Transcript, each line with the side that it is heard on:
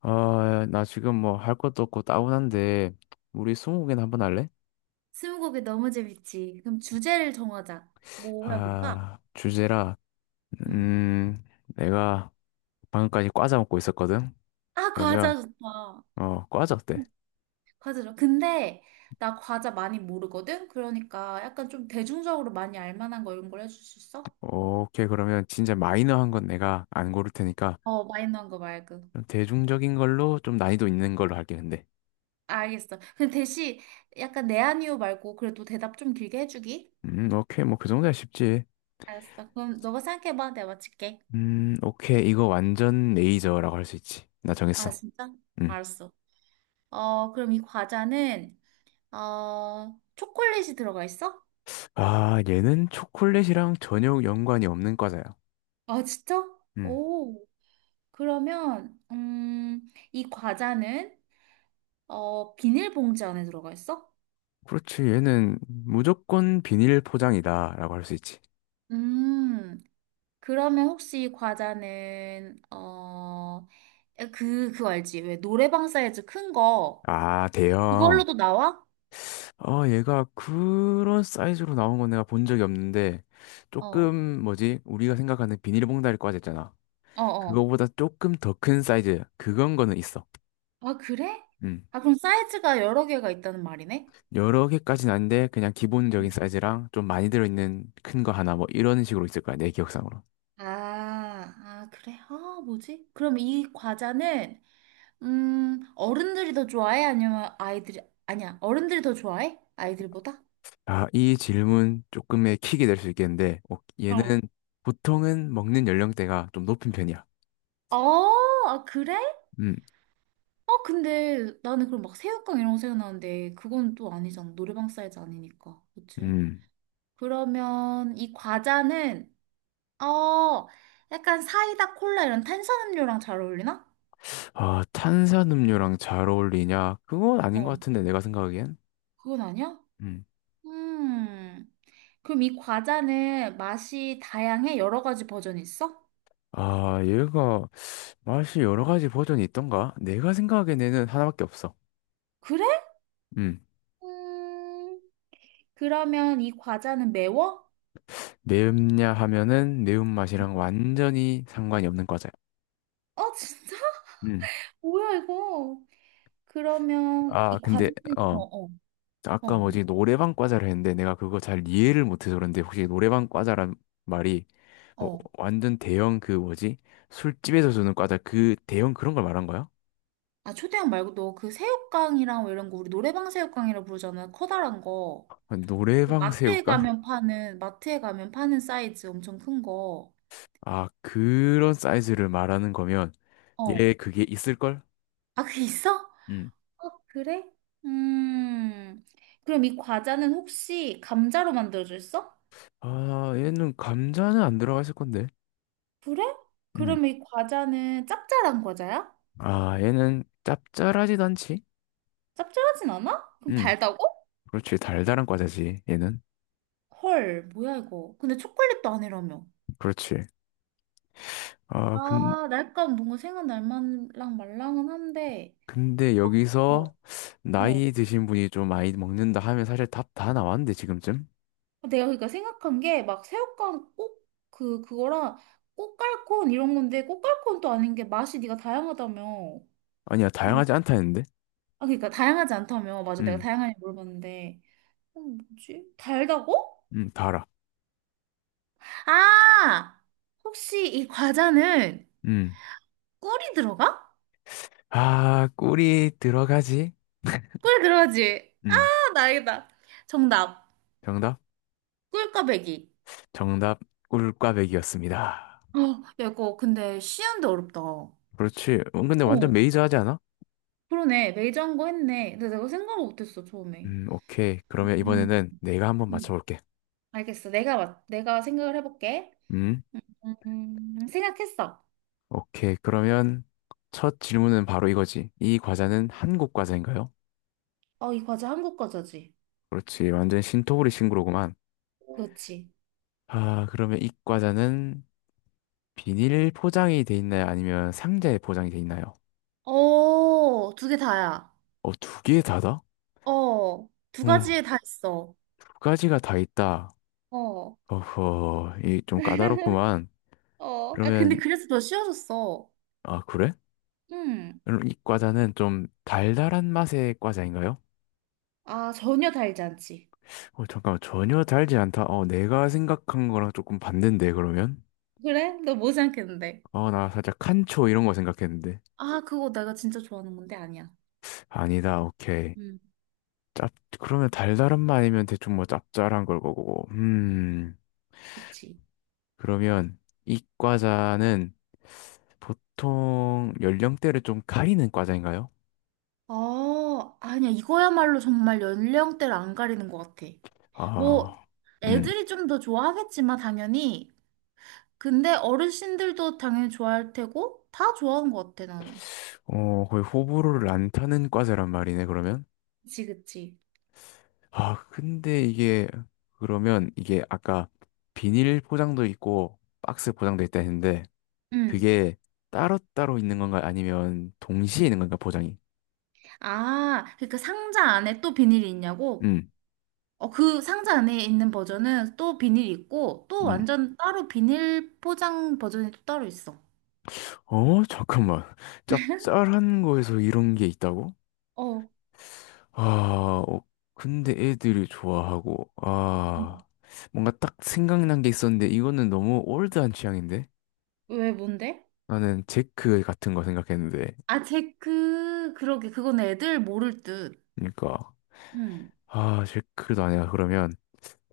left: 아, 나 지금 뭐 할 것도 없고 따분한데, 우리 스무고개나 한번 할래?
right: 스무고개 너무 재밌지. 그럼 주제를 정하자. 뭐 해볼까?
left: 아, 주제라,
right: 응.
left: 음, 내가 방금까지 과자 먹고 있었거든?
right: 아,
left: 그러면,
right: 과자 좋다.
left: 어, 과자 어때?
right: 과자 좋아. 근데 나 과자 많이 모르거든? 그러니까 약간 좀 대중적으로 많이 알만한 거 이런 걸 해줄 수 있어?
left: 오케이, 그러면 진짜 마이너한 건 내가 안 고를 테니까,
right: 어, 마이너한 거 말고.
left: 좀 대중적인 걸로 좀 난이도 있는 걸로 할게, 근데.
right: 알겠어. 근데 대신 약간 네 아니요 말고 그래도 대답 좀 길게 해주기?
left: 오케이, 뭐 그 정도야 쉽지.
right: 알았어. 그럼 너가 생각해봐. 내가 맞힐게.
left: 오케이, 이거 완전 레이저라고 할 수 있지. 나
right: 아,
left: 정했어.
right: 진짜?
left: 음.
right: 알았어. 어, 그럼 이 과자는, 어, 초콜릿이 들어가 있어?
left: 아, 얘는 초콜릿이랑 전혀 연관이 없는 과자야.
right: 아, 진짜?
left: 음.
right: 오. 그러면 이 과자는 어, 비닐봉지 안에 들어가 있어?
left: 그렇지. 얘는 무조건 비닐 포장이다라고 할 수 있지.
right: 음, 그러면 혹시 이 과자는 어, 그, 그거 알지? 왜 노래방 사이즈 큰 거,
left: 아, 대형.
right: 그걸로도 나와?
left: 어, 얘가 그런 사이즈로 나온 건 내가 본 적이 없는데,
right: 어, 어,
left: 조금, 뭐지, 우리가 생각하는 비닐봉다리 과자 있잖아.
right: 어.
left: 그거보다 조금 더 큰 사이즈. 그건 거는 있어.
right: 아, 그래?
left: 음.
right: 아, 그럼 사이즈가 여러 개가 있다는 말이네?
left: 여러 개까지는 아닌데, 그냥 기본적인
right: 음.
left: 사이즈랑 좀 많이 들어있는 큰 거 하나, 뭐, 이런 식으로 있을 거야, 내 기억상으로.
right: 아, 아, 그래? 아, 뭐지? 그럼 이 과자는 어른들이 더 좋아해? 아니면 아이들이, 아니야, 어른들이 더 좋아해? 아이들보다?
left: 아, 이 질문 조금의 킥이 될 수 있겠는데, 어, 얘는
right: 어.
left: 보통은 먹는 연령대가 좀 높은 편이야.
right: 아, 아, 그래? 아,
left: 음.
right: 근데 나는 그럼 막 새우깡 이런 거 생각나는데 그건 또 아니잖아. 노래방 사이즈 아니니까. 그치?
left: 음.
right: 그러면 이 과자는, 어, 약간 사이다, 콜라 이런 탄산음료랑 잘 어울리나?
left: 아, 탄산음료랑 잘 어울리냐? 그건 아닌 것
right: 어.
left: 같은데, 내가 생각하기엔.
right: 그건 아니야?
left: 음.
right: 음. 그럼 이 과자는 맛이 다양해? 여러 가지 버전이 있어?
left: 아, 얘가 맛이 여러 가지 버전이 있던가? 내가 생각하기엔 얘는 하나밖에 없어.
right: 그래?
left: 음.
right: 음. 그러면 이 과자는 매워?
left: 매운냐 하면은 매운맛이랑 완전히 상관이 없는 과자야.
right: 어, 진짜?
left: 음.
right: 뭐야, 이거? 그러면
left: 아,
right: 이
left: 근데,
right: 과자는,
left: 어.
right: 어어. 어,
left: 아까
right: 뭐,
left: 뭐지, 노래방 과자를 했는데 내가 그거 잘 이해를 못해서 그런데 혹시 노래방 과자란 말이 뭐
right: 어.
left: 완전 대형 그 뭐지? 술집에서 주는 과자 그 대형 그런 걸 말한 거야?
right: 아, 초대형 말고도 그 새우깡이랑 뭐 이런 거 우리 노래방 새우깡이라고 부르잖아. 커다란 거. 그
left: 노래방
right: 마트에
left: 새우깡?
right: 가면 파는, 마트에 가면 파는 사이즈 엄청 큰 거.
left: 아, 그런 사이즈를 말하는 거면
right: 어.
left: 얘 그게 있을걸?
right: 아, 그게 있어? 어,
left: 음.
right: 그래? 음. 그럼 이 과자는 혹시 감자로 만들어졌어?
left: 아, 얘는 감자는 안 들어가 있을 건데.
right: 그래?
left: 음.
right: 그럼 이 과자는 짭짤한 과자야?
left: 아, 얘는 짭짤하지도 않지?
right: 짭짤하진 않아? 그럼
left: 음.
right: 달다고?
left: 그렇지. 달달한 과자지, 얘는.
right: 헐, 뭐야 이거. 근데 초콜릿도 아니라며.
left: 그렇지. 아, 근,
right: 아, 날감 뭔가 생각 날만랑 말랑은 한데.
left: 근데
right: 어,
left: 여기서
right: 어.
left: 나이 드신 분이 좀 많이 먹는다 하면 사실 답 다 나왔는데, 지금쯤?
right: 내가 그러니까 생각한 게 막 새우깡 꼭 그거랑 꼬깔콘 이런 건데 꼬깔콘도 아닌 게 맛이 네가 다양하다며. 뭐,
left: 아니야, 다양하지 않다 했는데?
right: 아 그러니까 다양하지 않다며. 맞아. 내가
left: 음.
right: 다양하게 물어봤는데. 어, 뭐지? 달다고?
left: 다 알아.
right: 아! 혹시 이 과자는
left: 음.
right: 꿀이 들어가?
left: 아, 꿀이 들어가지?
right: 꿀 들어가지? 아,
left: 음.
right: 나 알겠다. 정답.
left: 정답?
right: 꿀꽈배기.
left: 정답, 꿀꽈배기였습니다.
right: 어, 야, 이거 근데 쉬운데 어렵다. 어,
left: 그렇지. 근데 완전 메이저하지 않아?
right: 그러네. 매장고 했네. 근데 내가 생각을 못했어, 처음에.
left: 오케이. 그러면
right: 음,
left: 이번에는 내가 한번
right: 음.
left: 맞춰볼게.
right: 알겠어. 내가 생각을 해볼게.
left: 음,
right: 생각했어.
left: 오케이. 그러면 첫 질문은 바로 이거지. 이 과자는 한국 과자인가요?
right: 어, 이 과자 한국 과자지.
left: 그렇지. 완전 신토부리 신구로구만.
right: 그렇지.
left: 아, 그러면 이 과자는 비닐 포장이 돼 있나요? 아니면 상자에 포장이 돼 있나요?
right: 어, 두 개 다야.
left: 어, 두 개 다다?
right: 어, 두
left: 어,
right: 가지에 다 있어.
left: 두 가지가 다 있다.
right: 어, 어,
left: 어허, 이 좀 까다롭구만.
right: 아, 근데
left: 그러면,
right: 그래서 더 쉬워졌어.
left: 아, 그래?
right: 음.
left: 그럼 이 과자는 좀 달달한 맛의 과자인가요?
right: 아, 전혀 달지 않지.
left: 어, 잠깐만, 전혀 달지 않다. 어, 내가 생각한 거랑 조금 반대인데, 그러면?
right: 그래? 너 뭐 생각했는데.
left: 어, 나 살짝 칸초 이런 거 생각했는데.
right: 아, 그거 내가 진짜 좋아하는 건데 아니야.
left: 아니다, 오케이.
right: 음,
left: 짭, 그러면 달달한 맛이면 대충 뭐 짭짤한 걸 거고.
right: 그치.
left: 그러면 이 과자는 보통 연령대를 좀 가리는 과자인가요?
right: 아, 아니야. 이거야말로 정말 연령대를 안 가리는 것 같아. 뭐,
left: 아, 음.
right: 애들이 좀 더 좋아하겠지만, 당연히. 근데 어르신들도 당연히 좋아할 테고, 다 좋아하는 것 같아, 나는.
left: 어, 거의 호불호를 안 타는 과자란 말이네, 그러면?
right: 그치, 그치.
left: 아, 근데 이게 그러면 이게 아까 비닐 포장도 있고 박스 포장도 있다 했는데
right: 응.
left: 그게 따로따로 있는 건가 아니면 동시에 있는 건가 포장이?
right: 아, 그러니까 상자 안에 또 비닐이 있냐고?
left: 음.
right: 어, 그 상자 안에 있는 버전은 또 비닐이 있고, 또
left: 음.
right: 완전 따로 비닐 포장 버전이 또 따로 있어.
left: 어, 잠깐만. 짭짤한 거에서 이런 게 있다고?
right: 어,
left: 아, 어, 근데 애들이 좋아하고 아,
right: 음.
left: 뭔가 딱 생각난 게 있었는데 이거는 너무 올드한 취향인데?
right: 왜, 뭔데?
left: 나는 제크 같은 거 생각했는데.
right: 아, 제 그, 그러게. 그건 애들 모를 듯.
left: 그러니까
right: 응.
left: 아, 제크도 아니야. 그러면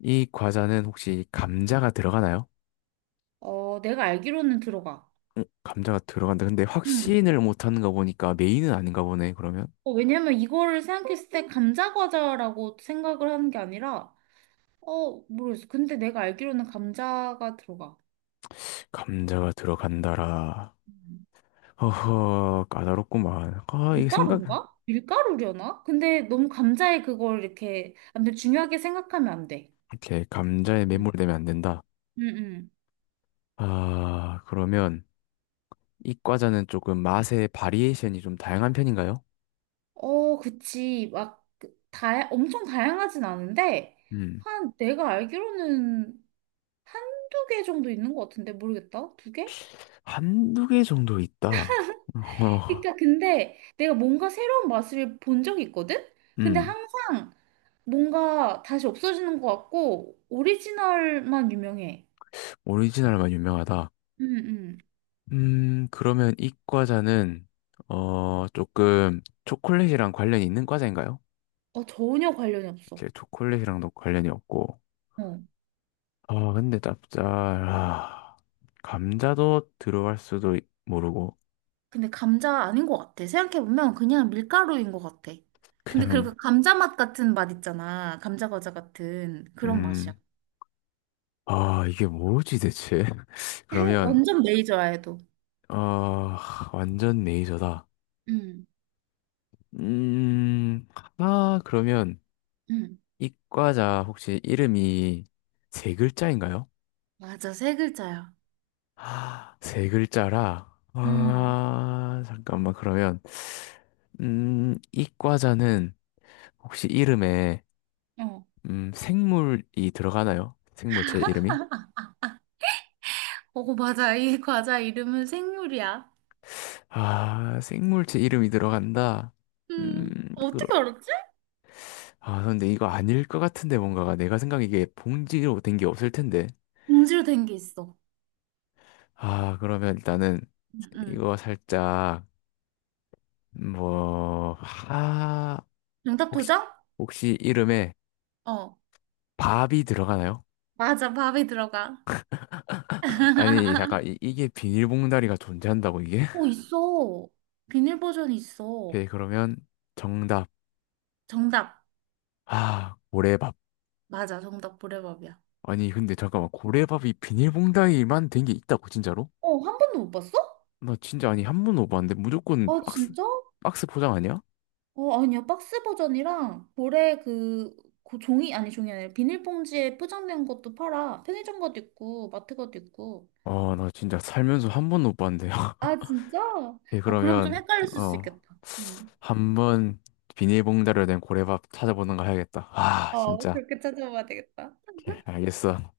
left: 이 과자는 혹시 감자가 들어가나요?
right: 어, 내가 알기로는 들어가.
left: 응, 감자가 들어간다. 근데
right: 응.
left: 확신을 못하는 거 보니까 메인은 아닌가 보네, 그러면.
right: 어, 왜냐면 이거를 생각했을 때 감자 과자라고 생각을 하는 게 아니라, 어, 모르겠어. 근데 내가 알기로는 감자가 들어가.
left: 감자가 들어간다라.
right: 음.
left: 허허, 까다롭구만. 아, 이게 생각,
right: 밀가루인가? 밀가루려나? 근데 너무 감자에 그걸 이렇게, 아무튼 중요하게 생각하면 안 돼.
left: 이렇게 감자에 매몰되면 안 된다.
right: 음. 응, 응.
left: 아, 그러면 이 과자는 조금 맛의 바리에이션이 좀 다양한 편인가요?
right: 어, 그치. 막, 그 다, 엄청 다양하진 않은데,
left: 음,
right: 한, 내가 알기로는 한두 개 정도 있는 것 같은데, 모르겠다. 두 개?
left: 한두 개 정도 있다. 어,
right: 그러니까 근데 내가 뭔가 새로운 맛을 본 적이 있거든? 근데
left: 음,
right: 항상 뭔가 다시 없어지는 것 같고 오리지널만 유명해.
left: 오리지널만 유명하다.
right: 응응.
left: 그러면 이 과자는, 어, 조금 초콜릿이랑 관련이 있는 과자인가요?
right: 어, 전혀 관련이 없어.
left: 이렇게 초콜릿이랑도 관련이 없고.
right: 어.
left: 아, 근데 짭짤 아, 감자도 들어갈 수도 모르고,
right: 근데 감자 아닌 것 같아. 생각해보면 그냥 밀가루인 것 같아. 근데
left: 그냥,
right: 그리고 감자 맛 같은 맛 있잖아. 감자 과자 같은 그런 맛이야.
left: 음, 아, 이게 뭐지 대체? 그러면,
right: 완전 메이저야, 해도.
left: 어, 완전 메이저다.
right: 응.
left: 음, 아, 그러면
right: 응.
left: 이 과자 혹시 이름이 세 글자인가요?
right: 맞아, 세 글자야.
left: 아 세 글자라.
right: 응.
left: 아, 잠깐만, 그러면, 이 과자는 혹시 이름에,
right: 어.
left: 생물이 들어가나요? 생물체 이름이?
right: 어, 맞아. 이 과자 이름은 생물이야.
left: 아, 생물체 이름이 들어간다. 음, 그러,
right: 어떻게 알았지?
left: 아, 근데 이거 아닐 것 같은데, 뭔가가. 내가 생각하 이게 봉지로 된 게 없을 텐데.
right: 봉지로 된 게 있어.
left: 아, 그러면 일단은
right: 응, 응.
left: 이거 살짝, 뭐, 아,
right: 정답
left: 혹시,
right: 도전?
left: 혹시 이름에
right: 어,
left: 밥이 들어가나요?
right: 맞아. 밥이 들어가.
left: 아니 잠깐 이게 비닐봉다리가 존재한다고 이게?
right: 어, 있어. 비닐 버전이 있어.
left: 오케이 그러면 정답.
right: 정답.
left: 아 고래밥.
right: 맞아. 정답 보레밥이야.
left: 아니 근데 잠깐만 고래밥이 비닐봉다리만 된 게 있다고 진짜로?
right: 어, 한 번도 못 봤어?
left: 나 진짜 아니 한 번도 못 봤는데 무조건
right: 아,
left: 박스
right: 진짜?
left: 박스 포장 아니야?
right: 어, 아니야. 박스 버전이랑 보레 그, 그 종이, 아니 종이 아니라 비닐봉지에 포장된 것도 팔아. 편의점 것도 있고, 마트 것도 있고.
left: 어 나 진짜 살면서 한 번도 못 봤는데요
right: 아, 진짜?
left: 오케이
right: 아, 그럼 좀
left: 그러면
right: 헷갈렸을 수
left: 어
right: 있겠다. 음.
left: 한번 비닐봉다리로 된 고래밥 찾아보는 거 해야겠다 아
right: 어,
left: 진짜.
right: 그렇게 찾아봐야 되겠다.
left: 오케이 알겠어.